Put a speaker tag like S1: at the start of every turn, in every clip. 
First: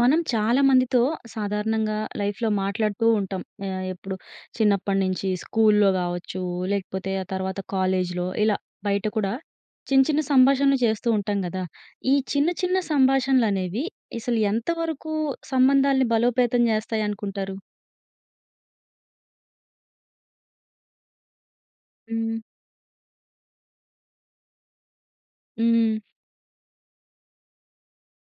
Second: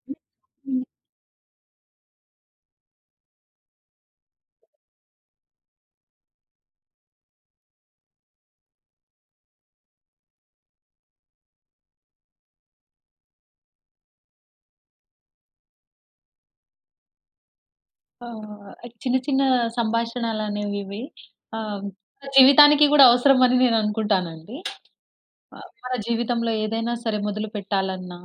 S1: మనం చాలా
S2: హ్మ్.
S1: మందితో సాధారణంగా లైఫ్‌లో మాట్లాడుతూ ఉంటాం. ఆహ్, ఎప్పుడు చిన్నప్పటినుంచి స్కూల్‌లో కావచ్చు, లేకపోతే ఆ తర్వాత కాలేజ్‌లో ఇలా. బయట కూడా చిన్న, చిన్న సంభాషణలు చేస్తూ ఉంటాం కదా! ఈ చిన్న, చిన్న సంభాషణలు అనేవి అసలు ఎంత వరకు సంబంధాల్ని బలోపేతం చేస్తాయనుకుంటారు?
S2: ఆ! చిన్న, చిన్న సంభాషణలనేవి ఇవి. ఆహ్,
S1: హ్మ్.
S2: జీవితానికి గూడా అవసరం అని నేను అనుకుంటానండి. ఆహ్, మన
S1: హ్మ్.
S2: జీవితంలో ఏదైనా సరే మొదలు పెట్టాలన్నా.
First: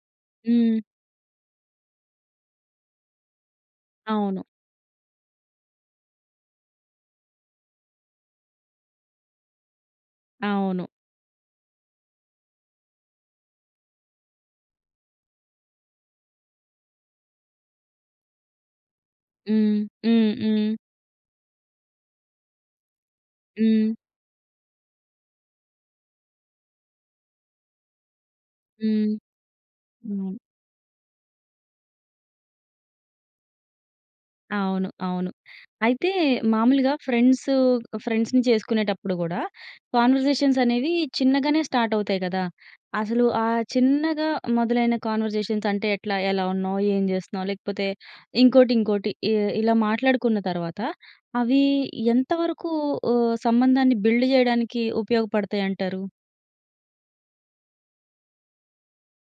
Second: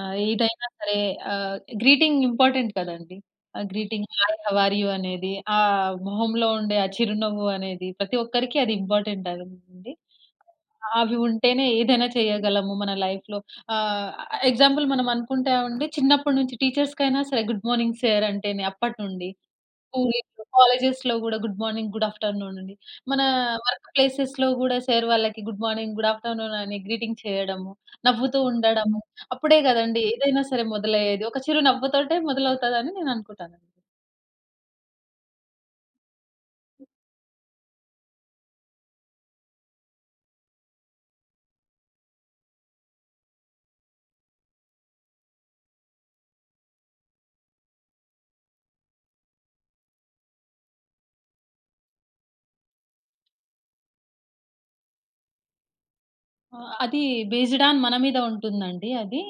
S2: ఆహ్, ఏదైనా
S1: హ్మ్.
S2: సరే ఆహ్, గ్రీటింగ్ ఇంపార్టెంట్ కదండీ. ఆ గ్రీటింగ్ హాయ్,
S1: అవును.
S2: హౌ ఆర్ యూ అనేది ఆహ్, మొహంలో ఉండే ఆ చిరునవ్వు అనేది ప్రతి ఒక్కరికి అది ఇంపార్టెంట్ అండి.
S1: అవును.
S2: అవి ఉంటేనే ఏదైనా చేయగలము మన లైఫ్‌లో. ఆహ్, ఎగ్జాంపుల్ మనం అనుకుంటామండి చిన్నప్పటి నుంచి టీచర్స్‌కైనా సరే, గుడ్ మార్నింగ్ సార్ అంటేనే అప్పటినుండి.
S1: హ్మ్.
S2: స్కూల్,
S1: హ్మ్. హ్మ్.
S2: కాలేజెస్‌లో గూడా good morning, good afternoon అని, మన వర్క్
S1: హ్మ్.
S2: ప్లేసెస్‌లో గూడా సార్ వాళ్ళకి good morning, good afternoon అని గ్రీటింగ్ చేయడము నవ్వుతూ ఉండడము.
S1: హ్మ్.
S2: అప్పుడే కదండీ
S1: అవును.
S2: ఏదైనా సరే మొదలయ్యేది ఒక చిరు నవ్వుతోటే మొదలవుతది అని నేను అనుకుంటాను.
S1: అవును. అవును. అయితే మామూలుగా ఫ్రెండ్సు ఫ్రెండ్స్‌ని చేసుకునేటప్పుడు కూడా, కాన్వర్జేషన్స్ అనేవి చిన్నగానే స్టార్ట్ అవుతాయి కదా? అసలు ఆ చిన్నగా మొదలైన కాన్వర్జేషన్స్ అంటే, ఎట్లా, ఎలా ఉన్నావ్, ఏం చేస్తున్నావ్, లేకపోతే ఇంకోటి, ఇంకోటి ఇ ఇలా మాట్లాడుకున్న తర్వాత, అవి ఎంతవరకు హ్మ్, ఆ సంబంధాన్ని బిల్డ్ చేయడానికి ఉపయోగపడతాయి అంటారు?
S2: ఆ! అది బేస్‌డ్ ఆన్ మన మీద ఉంటుందండి అది.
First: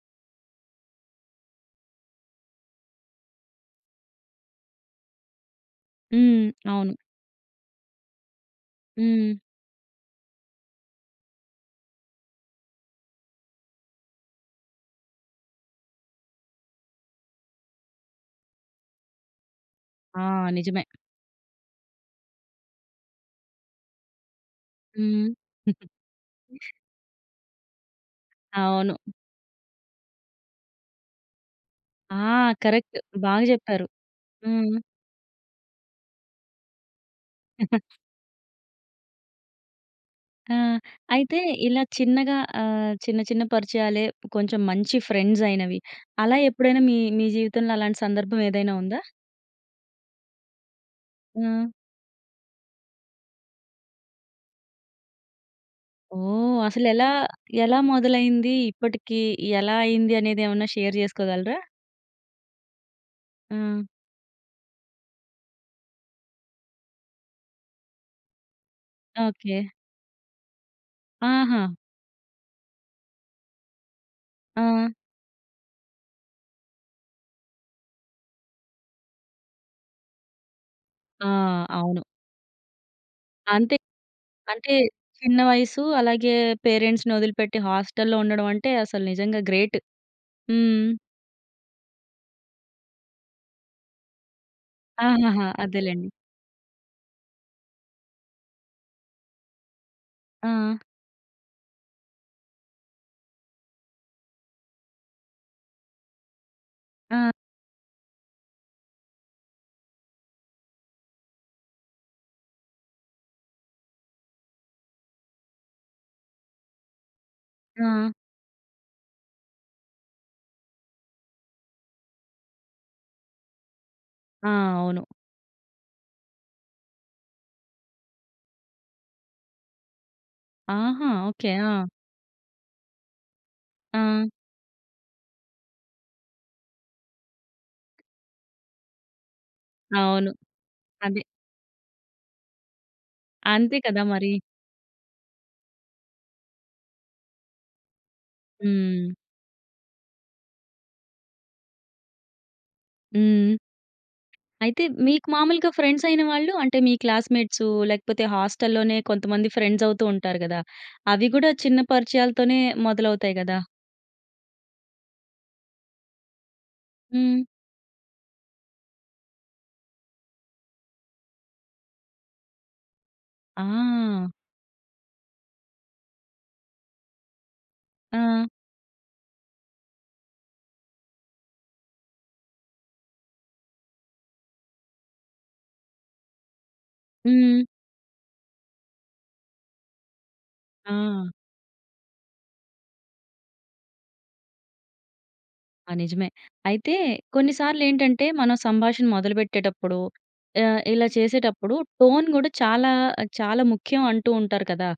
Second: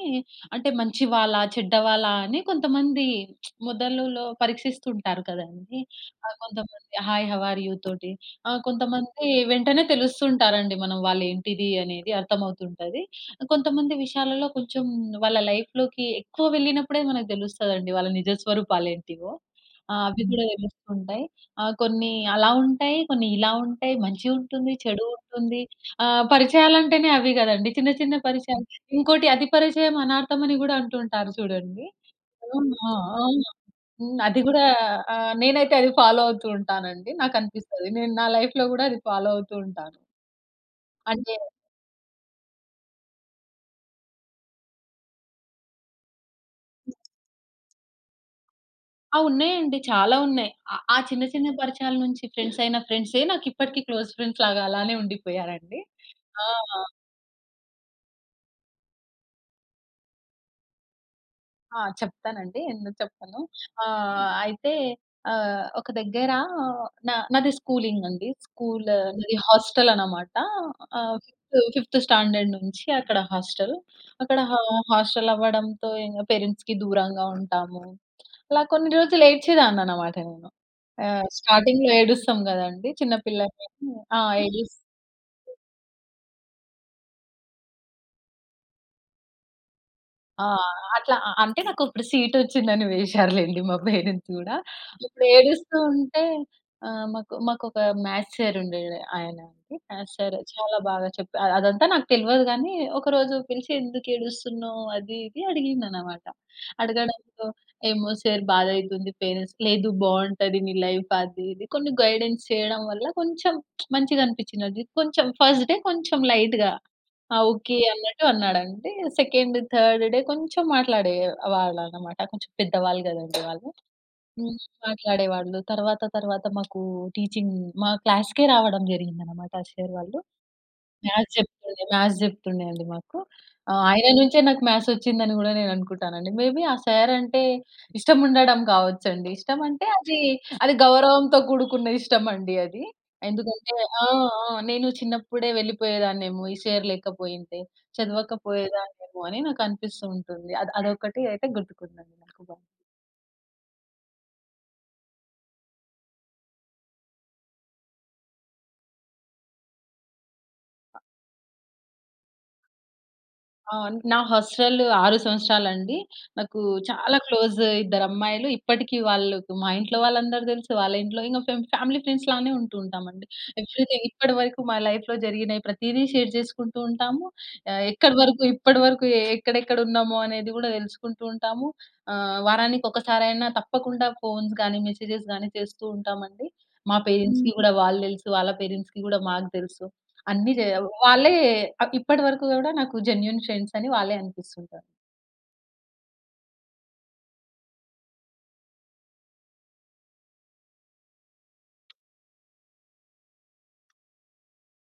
S2: అంటే, మంచి వాళ్ళా, చెడ్డవాళ్ళ అని. కొంతమంది మొదలులో పరీక్షిస్తుంటారు కదండీ. ఆహ్,
S1: హ్మ్. అవును.
S2: కొంతమంది హాయ్ హౌ ఆర్ యూ తోటి. ఆ!కొంతమంది
S1: హ్మ్.
S2: వెంటనే తెలుస్తు ఉంటారండి. మనం వాళ్ళు ఏంటిది అనేది అర్థమవుతుంటది. కొంతమంది విషయాలలో, కొంచెం వాళ్ళ లైఫ్‌లోకి ఎక్కువ వెళ్ళినప్పుడే మనకు తెలుస్తదండి వాళ్ళ నిజస్వరూపాలు ఏంటివో. ఆ!
S1: ఆ!
S2: అవి కూడా
S1: నిజమే.
S2: తెలుస్తూ ఉంటాయి. ఆహ్, కొన్ని అలా ఉంటాయి, కొన్ని ఇలా ఉంటాయి. మంచి ఉంటుంది. చెడు
S1: హ్మ్.
S2: ఉంటుంది. ఆ! పరిచయాలంటేనే అవి కదండీ. చిన్న, చిన్న పరిచయాలు.
S1: అవును.
S2: ఇంకోటి అతి పరిచయం అనార్థం అని కూడా అంటుంటారు చూడండి.
S1: ఆ!
S2: అవును. ఆ!
S1: కరెక్ట్ బాగా
S2: అవును.
S1: చెప్పారు.
S2: అది కూడా
S1: హ్మ్.
S2: ఆహ్, నేనైతే అది ఫాలో అవుతూ ఉంటానండి. నాకు అనిపిస్తది నేను నా లైఫ్‌లో కూడా అది ఫాలో అవుతూ ఉంటాను.
S1: ఆ!
S2: అంటే
S1: అయితే, ఇలా చిన్నగా అహ్, చిన్న, చిన్న పరిచయాలే కొంచెం మంచి ఫ్రెండ్సైనవి. అలా ఎప్పుడైనా మీ మీ జీవితంలో అలాంటి సందర్భం ఏదైనా ఉందా?
S2: ఆ! ఉన్నాయండి. చాలా ఉన్నాయి. ఆహ్, చిన్న, చిన్న
S1: ఆ!
S2: పరిచయాల నుంచి ఫ్రెండ్సైన ఫ్రెండ్సే నాకు ఇప్పటికి క్లోజ్ ఫ్రెండ్స్‌ లాగా అలానే ఉండిపోయారు అండి. ఆ!
S1: ఓహ్! అసలు ఎలా, ఎలా మొదలైంది? ఇప్పటికి ఎలా అయింది? అనేది ఏమన్నా షేర్ చేసుకోగలరా?
S2: ఆ! చెప్తానండి. ఎందుకు చెప్పను.
S1: ఆ!
S2: ఆహ్, అయితే ఆహ్, ఒక దగ్గర న నాది స్కూలింగండి. స్కూల్ నాది
S1: ఓకే.
S2: హోస్టలన్నమాట. ఆహ్, ఫి
S1: ఆహా!
S2: ఫిఫ్త్ స్టాండర్డ్ నుంచి, అక్కడ హోస్టల్. అక్కడ హ
S1: ఆ!
S2: హోస్టల్ అవ్వడంతో ఇంగ పేరెంట్స్‌కి దూరంగా ఉంటాము. అలా కొన్ని రోజులు ఏడ్చేదాన్ని అన్నమాట నేను.
S1: ఆ!
S2: ఆహ్, స్టార్టింగ్‌లో
S1: అవును.
S2: ఏడుస్తాం కదండీ, చిన్న పిల్లని
S1: అంతే.
S2: నేను ఆ!
S1: అంటే,
S2: ఏడుస్
S1: చిన్న వయసు. అలాగే పేరెంట్స్‌ని వదిలిపెట్టి హస్టల్‌లో ఉండడం అంటే అసలు నిజంగా గ్రేట్.
S2: ఆ!
S1: హ్మ్.
S2: అట్లా అ అంటే, నాకు అక్కడ సీటొచ్చింది అని వేసారు లెండి మా పేరెంట్స్ కూడా. ఇప్పుడు
S1: ఆహాహా!
S2: ఏడుస్తూ
S1: అదేలెండి.
S2: ఉంటే ఆహ్, మాకు మాకొక మ్యాథ్స్ సార్ ఉండే ఆయన అండి. మ్యాథ్స్ సార్
S1: ఆ!
S2: చాలా బాగా చెప్పార్ అదంతా నాకు తెల్వదు గాని ఒక రోజు పిలిచి, "ఎందుకు ఏడుస్తున్నావ్," అది ఇది అడిగింది అన్నమాట.
S1: ఆ!
S2: అడగడంతో, "ఏమో సార్ బాధ అయితుంది పేరెంట్స్" "లేదు బాగుంటది. నీ లైఫ్" అది, ఇది కొన్ని గైడెన్స్ చేయడం వల్ల, కొంచెం మంచిగా అనిపించింది. కొంచెం ఫర్స్ట్‌డె కొంచెం లైట్‌గా ఆ ఓకే,
S1: ఆ!
S2: అన్నట్టు అన్నాడంటే. సెకండ్, థర్డ్ డే కొంచెం మాట్లాడేవాళ్ళు అన్నమాట. కొంచెం పెద్దవాళ్ళు కదండీ వాళ్ళు.
S1: ఆ!
S2: హ్మ్.
S1: అవును.
S2: మాట్లాడేవాళ్ళు. తరువాత, తరువాత మాకు టీచింగ్ మా క్లాస్‌కె రావడం జరిగింది అన్నమాట. ఆ సార్ వాళ్ళు.
S1: ఆహా!
S2: Maths
S1: okay.
S2: చెప్తుంది
S1: ఆ!
S2: మ్యాథ్స్ చెప్తుండే అండి మాకు. ఆహ్, ఆయన
S1: ఆ!
S2: నుంచే నాకు మ్యాథ్స్ వచ్చింది అని కూడా నేను అనుకుంటాను అండి. మే బి ఆ సార్ అంటే, ఇష్టం ఉండడం కావచ్చు అండి. ఇష్టం అంటే,
S1: అవును.
S2: అది
S1: అదే.
S2: గౌరవంతో కూడుకున్న ఇష్టం అండి అది. ఎందుకంటే
S1: అంతే కదా
S2: ఆ!
S1: మరి.
S2: ఆ! నేను చిన్నప్పుడే వెళ్ళిపోయేదాన్నేమో ఈ సార్ లేకపోయింటే.
S1: హ్మ్.
S2: చదవకపోయేదాన్నేమో, అని నాకు అనిపిస్తూ ఉంటుంది. ఆద్ అదొకటి అయితే గుర్తుకుందండి నాకు బాగా.
S1: హ్మ్. అయితే, మీకు మాములుగా ఫ్రెండ్సయిన వాళ్ళు అంటే, మీ క్లాస్‌మెట్సూ లేకపోతే, హాస్టల్‌లోనే కొంతమంది ఫ్రెండ్సవుతూ ఉంటారు గదా!
S2: అ
S1: అవి గూడా చిన్న పరిచయాలతోనే మొదలవుతాయి గదా!
S2: అవును. నా హాస్టలు 6 సంవత్సరాలండి. నాకూ చాలా
S1: హ్మ్.
S2: క్లోజ్ ఇద్దరమ్మాయలు. ఇప్పటికీ వాళ్ళుకు మా ఇంట్లో వాళ్ళందరు తెలుసు. వాళ్ళింట్లో ఇంక ఫేమ్ ఫ్యామిలీ ఫ్రెండ్స్‌లానే ఉంటుంటాం అండి. ఎప్పుడైతే
S1: ఆహ్!
S2: ఇప్పడ వరకు మా లైఫ్‌లో జరిగినయి ప్రతీదీ షేర్ చేసుకుంటూ ఉంటాము. ఆహ్, ఎక్కడ వరకు
S1: ఆ!
S2: ఇప్పడ వరకు ఎ ఎక్కడెక్కడున్నామో అనేది గూడా తెలుసుకుంటూ ఉంటాము. ఆహ్, వారానికొకసారైనా తప్పకుండా ఫోన్స్ గానీ, మెసెజెస్ గానీ చేస్తూ ఉంటామండి. మా పేరెంట్స్‌కి
S1: హ్మ్.
S2: గూడా వాళ్ళు తెలుసు. వాళ్ళ పేరెంట్స్‌కి గూడా మాకు తెలుసు. అన్ని జెయ్యా
S1: ఆ!
S2: వాళ్ళే అ, ఇప్పటి వరకు గూడా నాకు జెన్యూన్ ఫ్రెండ్సని వాళ్ళే అనిపిస్తుంటారు.
S1: ఆ! నిజమే. అయితే, కొన్ని సార్లేంటంటే, మనం సంభాషణ మొదలుపెట్టేటప్పుడో ఆహ్, ఇలా చేసేటప్పుడు టోన్ గూడా చాలా చాలా ముఖ్యం అంటూ ఉంటారు కదా!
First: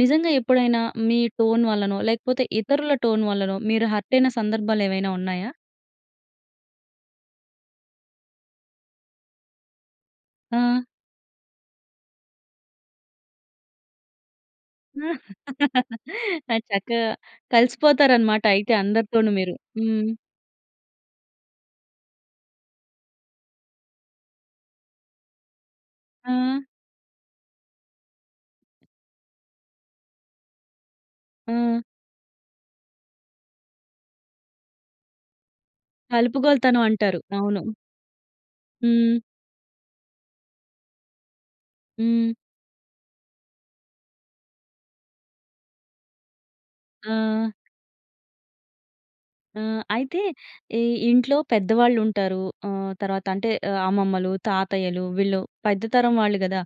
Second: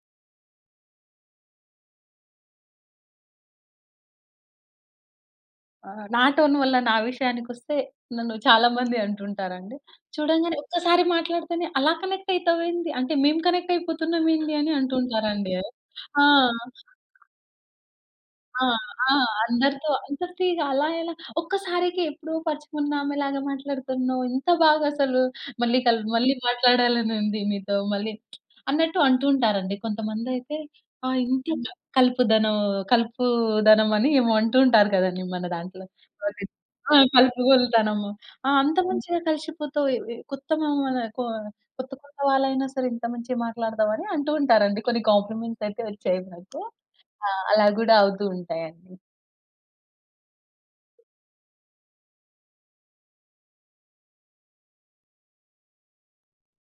S1: నిజంగా ఎప్పుడైనా మీ టోన్ వల్లనో, లేకపోతే, ఇతరుల టోన్ వల్లనో, మీరు హర్టయిన సందర్భాలు ఏవైనా ఉన్నాయా?
S2: ఆ! నా టోను వల్ల నా విషయానికొస్తే, నన్ను చాలా మంది అంటుంటారండి. "చూడంగానే
S1: ఆ!
S2: ఒక్కసారి మాట్లాడితేనే అలా కనెక్టయితావేంది, అంటే, మేము కనెక్టయిపోతున్నామేంది" అని అంటుంటారండీ. ఆ!
S1: ఆ! చక్కగా కలిసిపోతారు అనమాట
S2: ఆ!
S1: అయితే
S2: ఆ!
S1: అందరితోను మీరు.
S2: అందరితో
S1: హ్మ్.
S2: అందరితో ఇగ అలా ఎలా? ఒక్కసారికి ఎప్పుడో పరిచయమున్న ఆమెలాగే మాట్లాడుతున్నావు, ఇంత బాగా అసలు. మళ్ళీ కల్ మళ్ళీ
S1: ఆ!
S2: మాట్లాడాలని ఉంది మీతో. మళ్ళీ అన్నట్టు అంటూంటారండి. కొంతమందైతే, ఆహ్, ఇంట్లొ
S1: ఆ!
S2: కలుపుదనం కలుపూదనమని ఏమో అంటూ ఉంటారు కదండీ మన దాంట్లో. అది
S1: కలుపుగోలుతనం
S2: ఆ!
S1: అంటారు. అవును.
S2: కలుపుగోలుతనము. ఆ! అంత మంచిగా
S1: హ్మ్.
S2: కలిషిపోతావు. ఏ ఏ కొత్త మామాలే కొ కొత్త కొత్త
S1: హ్మ్.
S2: వాళ్ళైనా సరే ఇంత మంచిగ మాట్లాడతావని అంటూ ఉంటారండి. కొన్ని కాంప్లిమెంట్సయితే వొచ్చాయి నాకు. ఆ!
S1: ఆ!
S2: అలా గూడా అవుతూ ఉంటాయండి.
S1: ఆ! అయితే ఈ ఇంట్లో పెద్దవాళ్ళు ఉంటారు. ఆహ్, తర్వాత అంటే ఆహ్, అమ్మమ్మలు, తాతయ్యలు వీళ్ళు పెద్ద తరం వాళ్ళు గదా!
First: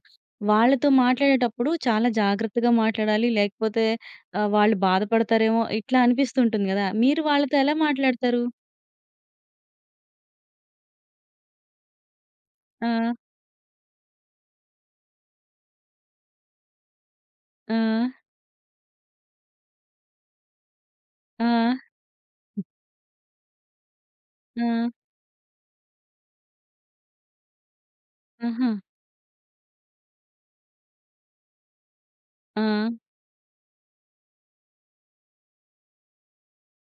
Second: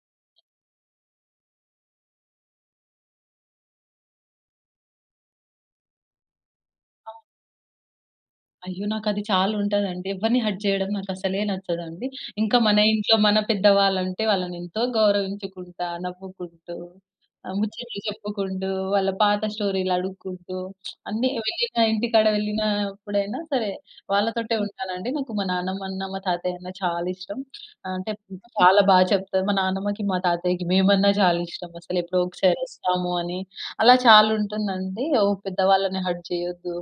S1: వాళ్ళతో మాట్లాడేటప్పుడు చాలా జాగ్రత్తగా మాట్లాడాలి. లేకపోతే ఆహ్, వాళ్ళు బాధపడతారేమో! ఇట్లా అనిపిస్తుంటుంది గదా!
S2: అవును.
S1: మీరు వాళ్ళతో ఎలా మాట్లాడతారు?
S2: అయ్యో! నాకు అది చాలా ఉంటదండి. ఎవరిని హర్ట్ చేయడం నాకు అసలే నచ్చదండి. ఇంకా మన
S1: ఆ!
S2: ఇంట్లో మన పెద్దవాళ్ళుంటే, వాళ్ళని ఎంతో గౌరవించుకుంటా, నవ్వుకుంటూ, ఆహ్, ముచ్చట్లు
S1: ఆ!
S2: చెప్పుకుంటూ, వాళ్ళ పాత స్టోరీలు అడుక్కుంటూ, అన్నీ
S1: ఆ!
S2: వెళ్ళిన ఇంటికాడ వెళ్ళినప్పుడైనా సరే, వాళ్ళతోటే
S1: ఆ!
S2: ఉంటానండి. నాకు మా నాన్నమ్మ అన్న, మా తాతయ్య అన్న చాలా ఇష్టం. అంటే
S1: ఆహా!
S2: చాలా బా చెప్తారు. మా నానమ్మకి, మా తాతయ్యకి మేమన్నా చాలా ఇష్టం అసలు. ఎప్పుడో ఒకసారి
S1: ఆ!
S2: ఒస్తాము అని, అలా చాలు ఉంటుందండి. ఓ పెద్ద వాళ్ళని హర్ట్ చేయొద్దు.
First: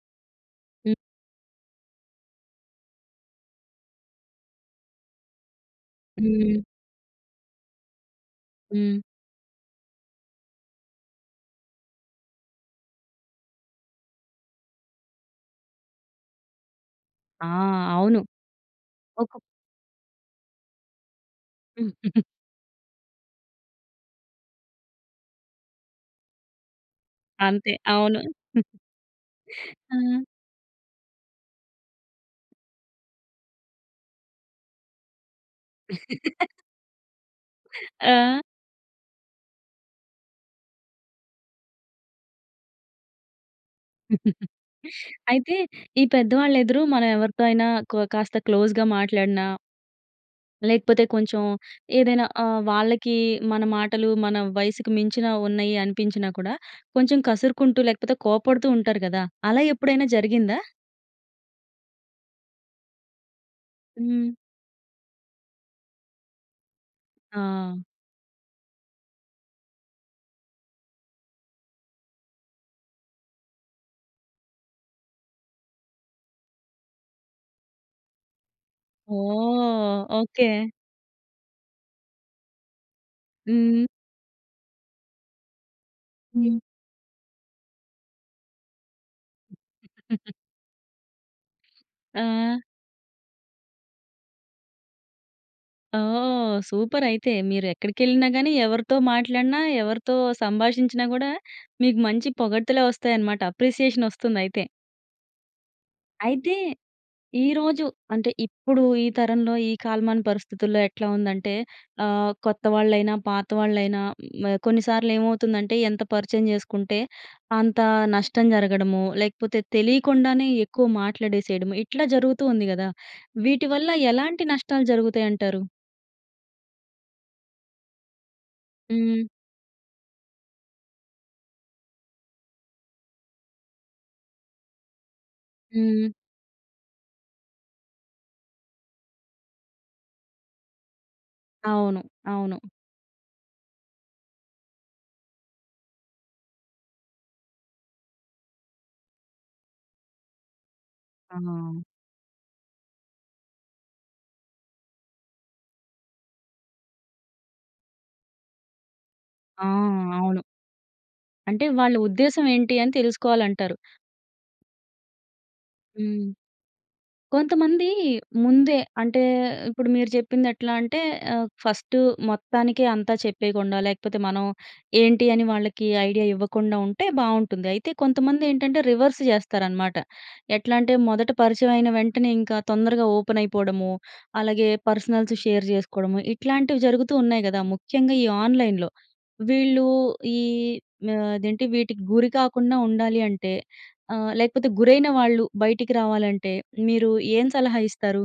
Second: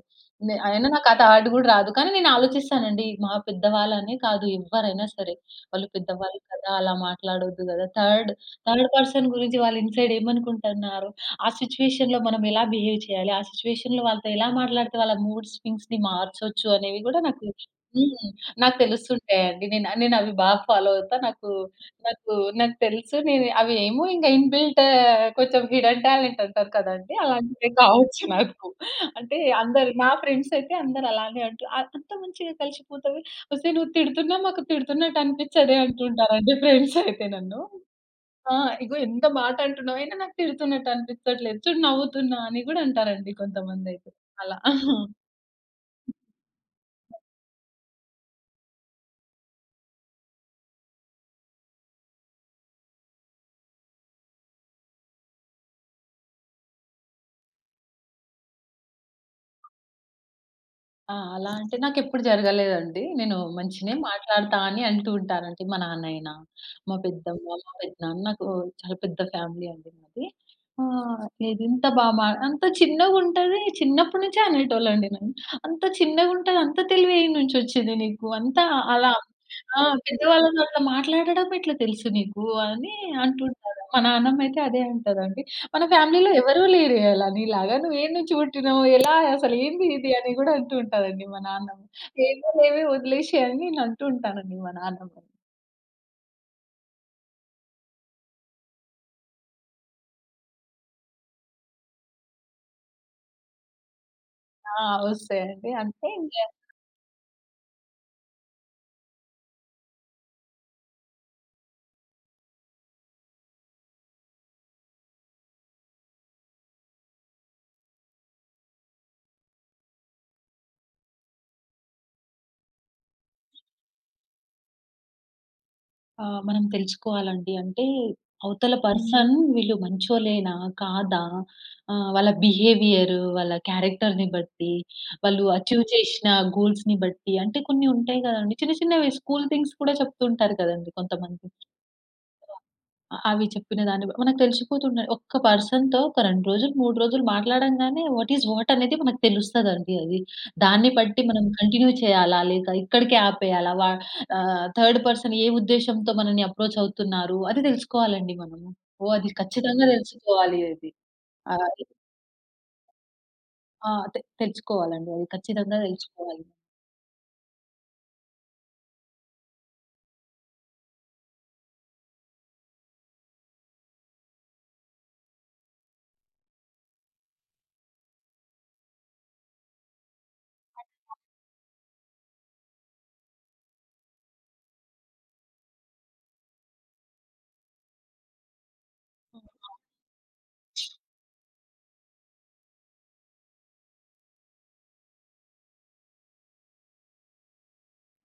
S2: నె అయినా
S1: హ్మ్.
S2: నాకు థాట్ గూడా రాదు. కానీ, నేను ఆలోచిస్తానండి. మా పెద్దవాళ్ళు అనే కాదు. ఎవ్వరైనా సరే. వాళ్ళు పెద్దవాళ్ళు
S1: హ్మ్.
S2: కదా! అలా మాట్లాడొద్దు కదా! థర్డ్ థర్డ్
S1: హ్మ్.
S2: పర్సన్ గురించి వాళ్ళు ఇన్సైడ్ ఏమనుకుంటున్నారు, ఆ సిట్యుయేషన్‌లో మనం ఎలా బిహేవ్ చేయాలి, ఆ సిట్యుయేషన్‌లో వాళ్ళతో ఎలా మాట్లాడితే వాళ్ళ మూడ్ స్వింగ్స్‌ని మార్చొచ్చు అనేవి గూడా
S1: ఆ!
S2: నాకు
S1: అవును.
S2: హ్మ్. నాకు
S1: ఒక
S2: తెలుస్తుంటాయండి. నేన్ అవి నేను అవి బాగా ఫాలో అవుతా. నాకు నాకు నాకు తెలుసు. నేను అవి ఏమో ఇంగా ఇన్బిల్ట్ కొంచెం హిడెన్ టాలెంట్ అంటారు కదా అండి. అలాంటివి
S1: అంతే. అవును.
S2: కావచ్చు నాకు. అంటే, అందరు
S1: ఆ!
S2: నా ఫ్రెండ్స్ అయితే అందరు అలానే అంటారు. "అంత మంచిగా కలిసిపోతది. ఒసేయ్! నువ్వు తిడుతున్నావ్, మాకు తిడుతున్నట్టు అనిపించదే" అంటుంటారండి ఫ్రెండ్స్ అయితే నన్ను.
S1: ఆ!
S2: ఆ! "ఇగో ఎంత మాట అంటున్నావు, నాకు తిడుతున్నట్టు అనిపించట్లేదు చూడు" నవ్వుతున్నా అని గూడా అంటారండి కొంతమంది అయితే. అలా.
S1: అయితే, ఈ పెద్దవాళ్ళ ఎదురు మనం ఎవరితో అయినా, కొ కాస్త క్లోజ్‌‌గా మాట్లాడినా... లేకపోతే కొంచెం ఏదైనా ఆహ్, వాళ్ళకి మన మాటలు, మన వయసుకు మించిన ఉన్నాయి అనిపించినా కూడా కొంచెం కసురుకుంటూ, లేకపోతే కోప్పడుతూ ఉంటారు గదా! అలా ఎప్పుడైనా జరిగిందా?
S2: ఆ! అలా అంటే నాకు ఎప్పుడు జరగలేదండి. నేను మంచినే
S1: హ్మ్.
S2: మాట్లాడుతా అని అంటూ ఉంటారు అండి. మా నాన్నైయినా. మా పెద్దమ్మ, మా
S1: ఆ!
S2: పెద్దనాన్న నాకు చాలా పెద్ద ఫ్యామిలీ అండి మాది. ఆ! నేను ఇంత బాగా "అంత చిన్నగా ఉంటది." చిన్నప్పటి నుంచే అనేటోళ్ళు అండి నన్ను. "అంత చిన్నగా ఉంటది అంత తెలివి ఏడ్నుంచి వచ్చిందే నీకు? అంతా అలా ఆ!
S1: ఓహ్! ఓకే.
S2: పెద్దవాళ్ళతో అట్లా మాట్లాడడం ఎట్లా తెలుసు నీకు?" అని అంటుంటారు.
S1: హ్మ్.
S2: మా నాన్నమ్మ అయితే అదే అంటదండి. "మన ఫ్యామిలీలో
S1: హ్మ్.
S2: ఎవరు లేరే అలా నీలాగా? నువ్వు ఏ‌డ్నుంచి పుట్టినవ్? ఎలా అసలు ఏంది ఇద?" అని కూడా అంటూ ఉంటారండి మా నాన్నమ్మ.
S1: ఆ!
S2: ఏమోలేవే వదిలేసేయ్ అని అంటూ ఉంటానండి మా నాన్నమ్మని.
S1: ఓహ్! సూపర్ అయితే. మీరు ఎక్కడికెళ్ళినా గానీ, ఎవరితో మాట్లాడినా, ఎవరితో సంభాషించినా గూడా, మీకు మంచి పొగడ్తలే వస్తాయన్నమాట. అప్రిసియేషన్ వస్తుందయితే.
S2: ఆ! వస్తాయండి. అంటే ఇంకా
S1: అయితే, ఈరోజు అంటే ఇప్పుడు ఈ తరంలో ఈ కాలమాన పరిస్థితుల్లో ఎట్లా ఉందంటే, ఆహ్, కొత్తవాళ్ళైనా, పాతవాళ్లైన, హ్మ్. కొన్నిసార్లేమవుతుందంటే, ఎంత పరిచయం చేసుకుంటే అంత నష్టం జరగడము. లేకపోతే తెలియకుండానే ఎక్కువ మాట్లాడేసేయడము. ఇట్లా జరుగుతూ ఉంది గదా! వీటివల్ల ఎలాంటి నష్టాలు జరుగుతాయి అంటారు?
S2: ఆహ్, మనం తెలుసుకోవాలి అండి. అంటే అవతల
S1: హ్మ్.
S2: పర్సన్. వీళ్ళు మంచోలేనా? కాదా? ఆహ్, వాళ్ళ బిహేవియర్. వాళ్ళ క్యారెక్టర్‌ని బట్టి. వాళ్ళు అచీవ్
S1: హ్మ్.
S2: చేషిన గూల్స్‌ని బట్టి అంటే కొన్ని ఉంటాయి గదండీ. చిన్న చిన్నవి స్కూల్ థింగ్స్ కూడా చెప్తూ ఉంటారు కదండీ కొంతమంది.
S1: అవును. అవును.
S2: అలా, అవి చెప్పిన దాన్ని మనకు తెలిసిపోతుంది. ఒక్క పర్సన్‌తో ఒక 2 రోజులు 3 రోజులు మాట్లాడంగానే వాట్ ఈస్ వాట్ అనేది మనకు తెలుస్తదండి అది. దాన్ని బట్టి మనం
S1: ఆ!
S2: కంటిన్యూ చేయాలా లేక ఇక్కడికే ఆపేయాలా వ ఆహ్, థర్డ్ పర్సన్ ఏ ఉద్దేశ్యంతో మనల్ని అప్రోచ్ అవుతున్నారు? అది తెలుసుకోవాలండి మనం. ఓహ్! అది
S1: ఆ!
S2: కచ్చితంగా
S1: అవును.
S2: తెలుసుకోవాలి అది. ఆ!
S1: అంటే వాళ్ళ ఉద్దేశం ఏంటి అని తెలుసుకోవాలి అంటారు.
S2: ఆ! తే తెచ్చుకోవాలండి. అది ఖచ్చితంగా
S1: హ్మ్.
S2: తెచ్చుకోవాలి.
S1: కొంతమంది ముందే అంటే ఇప్పుడు మీరు చెప్పింది ఎట్లా అంటే ఆహ్, ఫస్ట్ మొత్తానికే అంతా చెప్పేయకుండా లేకపోతే మనం ఏంటి? అని వాళ్ళకి ఐడియా ఇవ్వకుండా ఉంటే బావుంటుంది. అయితే కొంతమంది ఏంటంటే, రివర్స్ జేస్తారన్నమాట. ఎట్లా అంటే, మొదట పరిచయం అయిన వెంటనే ఇంకా తొందరగా ఓపెన్ అయిపోవడము. అలాగే పర్సనల్స్ షేర్ జేసుకోవడము. ఇట్లాంటివి జరుగుతూ ఉన్నాయి గదా! ముఖ్యంగా ఈ ఆన్లైన్‌లో
S2: హ్మ్.
S1: వీళ్ళు ఈ
S2: అవును.
S1: ఆహ్, అదేంటి వీటికి గురి కాకుండా ఉండాలి అంటే ఆహ్, లేకపోతే గురైన వాళ్ళు బయటికి రావాలంటే మీరు ఏం సలహా ఇస్తారు?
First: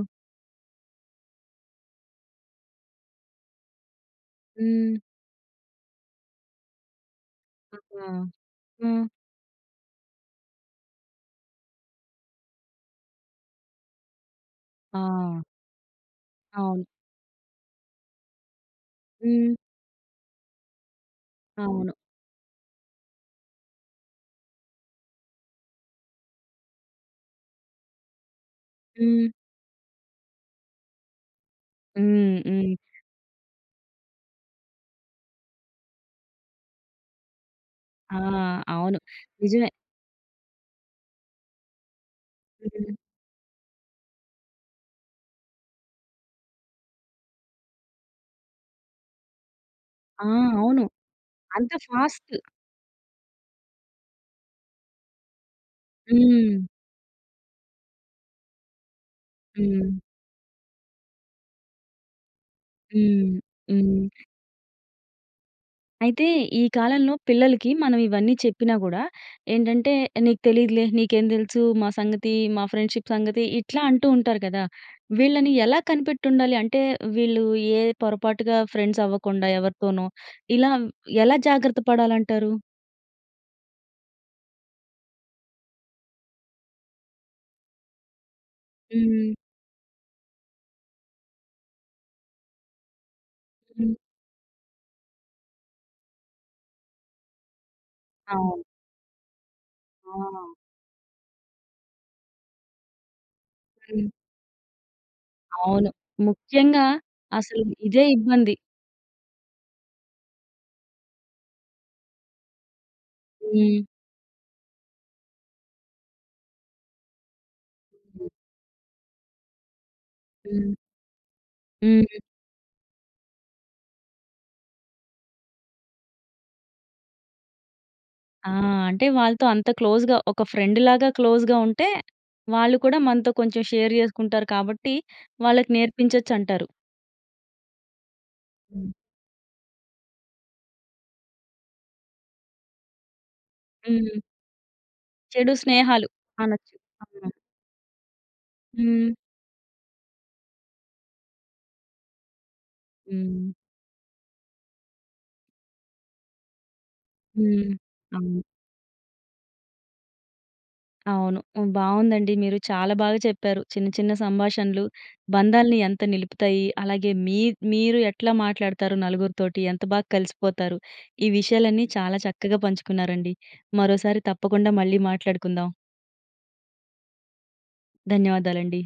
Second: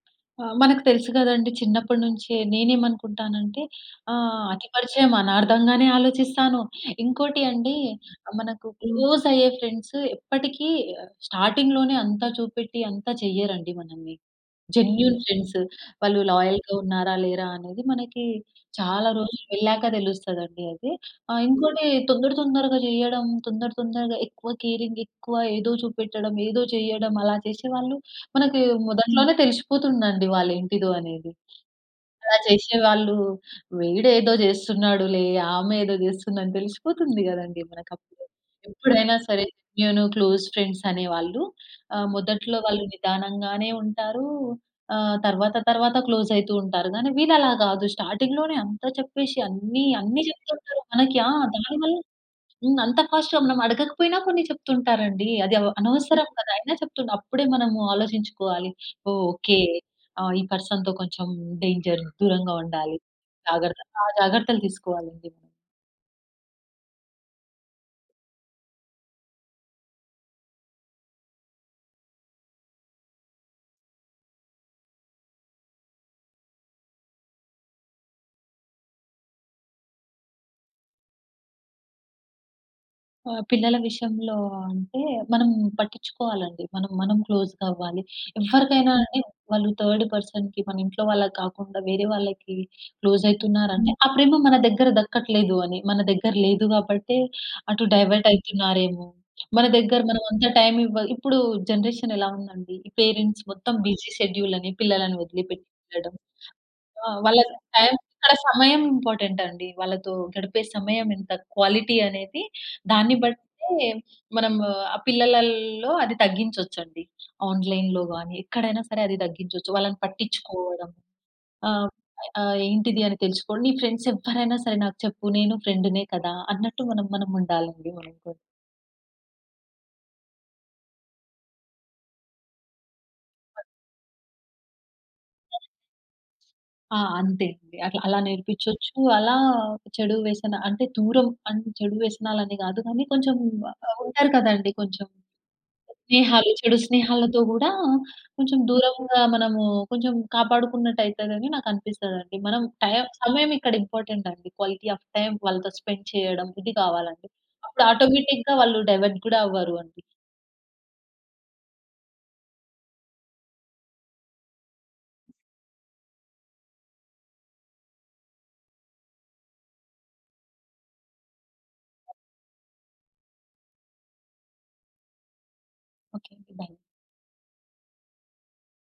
S2: మనకు తెలుసు కదండీ. చిన్నప్పడినుంచే. నేను ఏమనుకుంటాను అంటే. ఆహ్, అతి
S1: హ్మ్.
S2: పరిచయం అనార్ధంగానే ఆలోచిస్తాను. ఇంకోటి అండి.
S1: ఆహా!
S2: ఆహ్, మనకు
S1: హ్మ్.
S2: క్లోజ్ అయ్యే ఫ్రెండ్స్ ఎప్పటికి స్టార్టింగ్‌లోనే అంతా చూపెట్టి అంత చెయ్యరండి మనల్ని. జెన్యూన్
S1: ఆ!
S2: ఫ్రెండ్స్. వాళ్ళు లాయల్‌గా
S1: అవును.
S2: ఉన్నారా? లేరా? అనేది మనకి చాలా రోజులు
S1: హ్మ్.
S2: వెళ్ళాక తెలుస్తది అండి అది. ఆ! ఇంకోటి
S1: అవును.
S2: తొందర తొందరగా చేయడం. తొందర తొందరగా ఎక్కువ కేరింగ్. ఎక్కువ ఏదో చూపెట్టడం. ఏదో చేయడం. అలా చేషేవాళ్ళు మనకి
S1: హ్మ్.
S2: మొదట్లోనే తెలిసిపోతుందండి వాళ్ళ ఏంటిదో అనేది. అలా
S1: హ్మ్. హ్మ్.
S2: చేసేవాళ్ళు వీడు ఏదో చేస్తున్నాడులే. ఆమె ఏదో చేస్తుందని తెలిసిపోతుంది కదండీ మనకీ
S1: ఆ!
S2: అప్పుడే.
S1: అవును.
S2: ఎప్పుడైనా సరే
S1: నిజమే.
S2: నేను క్లోస్ ఫ్రెండ్స్ అనే వాళ్ళు. ఆహ్, మొదట్లో వాళ్ళు నిదానంగానే ఉంటారు. ఆహ్, తర్వాత తర్వాత క్లోస్ అయితూ ఉంటారు. గానీ వీళ్ళు అలా గాదు. స్టార్టింగ్‌లోనే అంతా చెప్పేషి అన్ని అన్ని
S1: ఆ!
S2: చెప్తూ ఉంటారు
S1: అవును.
S2: మనకి. ఆ!
S1: అంత
S2: దానివల్ల
S1: ఫాస్ట్!
S2: హ్మ్. అంత ఫాస్ట్‌గా మనం అడగకపోయినా కొన్ని చెప్తూ ఉంటారండి. అది అవ్ అనవసరం గదా!
S1: హ్మ్.
S2: అయినా చెప్తు అప్పుడే మనము ఆలోచించుకోవాలి. ఓహ్! ఓకే.
S1: హ్మ్.
S2: ఆ! ఈ పర్సన్‌తో కొంచెం డేంజర్. దూరంగా ఉండాలి.
S1: హ్మ్.
S2: జాగ్రత్త
S1: హ్మ్.
S2: ఆ జాగ్రత్తలు తీసుకోవాలండి.
S1: అయితే ఈ కాలంలో పిల్లలకి మనం ఇవన్నీ చెప్పినా గూడా ఏంటంటే, "నీకు తెలీదులే. నీకేం దెలుసు మా సంగతి. మా ఫ్రెండ్షిప్ సంగతి". ఇట్లా అంటూ ఉంటారు గదా! వీళ్ళని ఎలా కనిపెట్టుండాలి? అంటే వీళ్ళు ఏ పొరపాటుగా ఫ్రెండ్స్ అవ్వకుండా ఎవరితోనో ఇలా ఎలా జాగ్రత్త పడాలంటారు?
S2: ఆ! పిల్లల విషయంలో అంటే మనం పట్టిచ్చుకోవాలండి. మనం, మనం క్లోస్‌గా అవ్వాలి. ఎవ్వరికైనా అండి
S1: హుహు.
S2: వాళ్ళు థర్డ్ పర్సన్‌కి మన ఇంట్లో వాళ్ళకి కాకుండా వేరే వాళ్ళకి క్లోజ్
S1: హ్మ్.
S2: అయితున్నారంటే ఆ ప్రేమ మన దగ్గర దక్కట్లేదు అని. మన దగ్గర లేదు గాబట్టే అటు డైవర్ట్
S1: అవును.
S2: అయితున్నారేమో. మన దగ్గర మనం అంత
S1: ఆ!
S2: టైమ్ ఇవ్వాల్ ఇప్పుడు జనరేషన్ ఎలా ఉందండి? ఈ పేరెంట్స్ మొత్తం
S1: హ్మ్.
S2: బిజీ షెడ్యూల్ అని పిల్లలను వదిలి పెట్టి
S1: అవును.
S2: వెళ్ళడం.
S1: ముఖ్యంగా
S2: ఆ! వాళ్ళ
S1: అసలు
S2: టైమ్
S1: ఇదే
S2: ఇక్కడ
S1: ఇబ్బంది.
S2: సమయం ఇంపార్టెంట్ అండి. వాళ్ళతో గడిపే సమయం ఎంత క్వాలిటీ అనేది దాన్ని బట్టే,
S1: హ్మ్.
S2: మనం ఆ పిల్లలల్లో అది తగ్గించొచ్చండి. ఆన్‌లైన్‌లో గాని ఎక్కడైనా సరే అది తగ్గించొచ్చు. వాళ్ళని
S1: హ్మ్.
S2: పట్టిచ్చుకోవడం. ఆహ్,
S1: హ్మ్.
S2: ఆ ఏంటిది అని తెలుసుకొని నీ ఫ్రెండ్స్ ఎవ్వరైనా సరే నాకు చెప్పు నేను ఫ్రెండ్‌నే కదా! అన్నట్టు మనం, మనం ఉండాలండి వాళ్ళతో.
S1: ఆ! అంటే వాళ్ళతో అంత క్లోజ్‌గా ఒక ఫ్రెండ్‌లాగా క్లోజ్‌గా ఉంటే, వాళ్ళు కూడా మనతో
S2: ప
S1: కొంచెం షేర్ చేసుకుంటారు కాబట్టి వాళ్ళకి నేర్పించొచ్చంటారు.
S2: ఆ! అంతే అండి. అట్లా అలా
S1: హ్మ్.
S2: నేర్పిచ్చొచ్చు. అలా చెడు వ్యసనా అంటే దూరం అంటే చెడు వ్యసనాలు అని గాదు కానీ కొంచెం ఆహ్,
S1: హ్మ్.
S2: ఉంటారు కదండీ కొంచెం.
S1: చెడు స్నేహాలు
S2: స్నేహాలు,
S1: అనొచ్చు.
S2: చెడు
S1: ఆ!
S2: స్నేహాలతో గూడా కొంచెం
S1: హ్మ్.
S2: దూరంగా మనము కొంచెం కాపాడుకున్నట్టు అయితదని నాకు అనిపిస్తదండి. మనం టైమ్
S1: హ్మ్.
S2: సమయం ఇక్కడ ఇంపార్టెంట్ అండి. క్వాలిటీ ఆఫ్ టైమ్ వాళ్ళతో స్పెండ్ చేయడం ఇది గావాలండి.
S1: హ్మ్.
S2: అప్పుడు
S1: అవును.
S2: ఆటోమేటిక్‌గా వాళ్ళు డైవర్ట్ గూడా అవ్వరు అండి.
S1: అవును. హ్మ్. బావుందండి. మీరు చాలా బాగా చెప్పారు. చిన్న చిన్న సంభాషణలు బంధాల్ని ఎంత నిలుపుతాయి? అలాగే మీ మీరు ఎట్లా మాట్లాడతారు నలుగురితోటి? ఎంత బా కలిసిపోతారు? ఈ విషయాలన్నీ చాలా చక్కగా పంచుకున్నారండి. మరోసారి తప్పకుండా మళ్ళీ మాట్లాడుకుందాం.
S2: ఓకే అండి. బై.
S1: ధన్యవాదాలండి.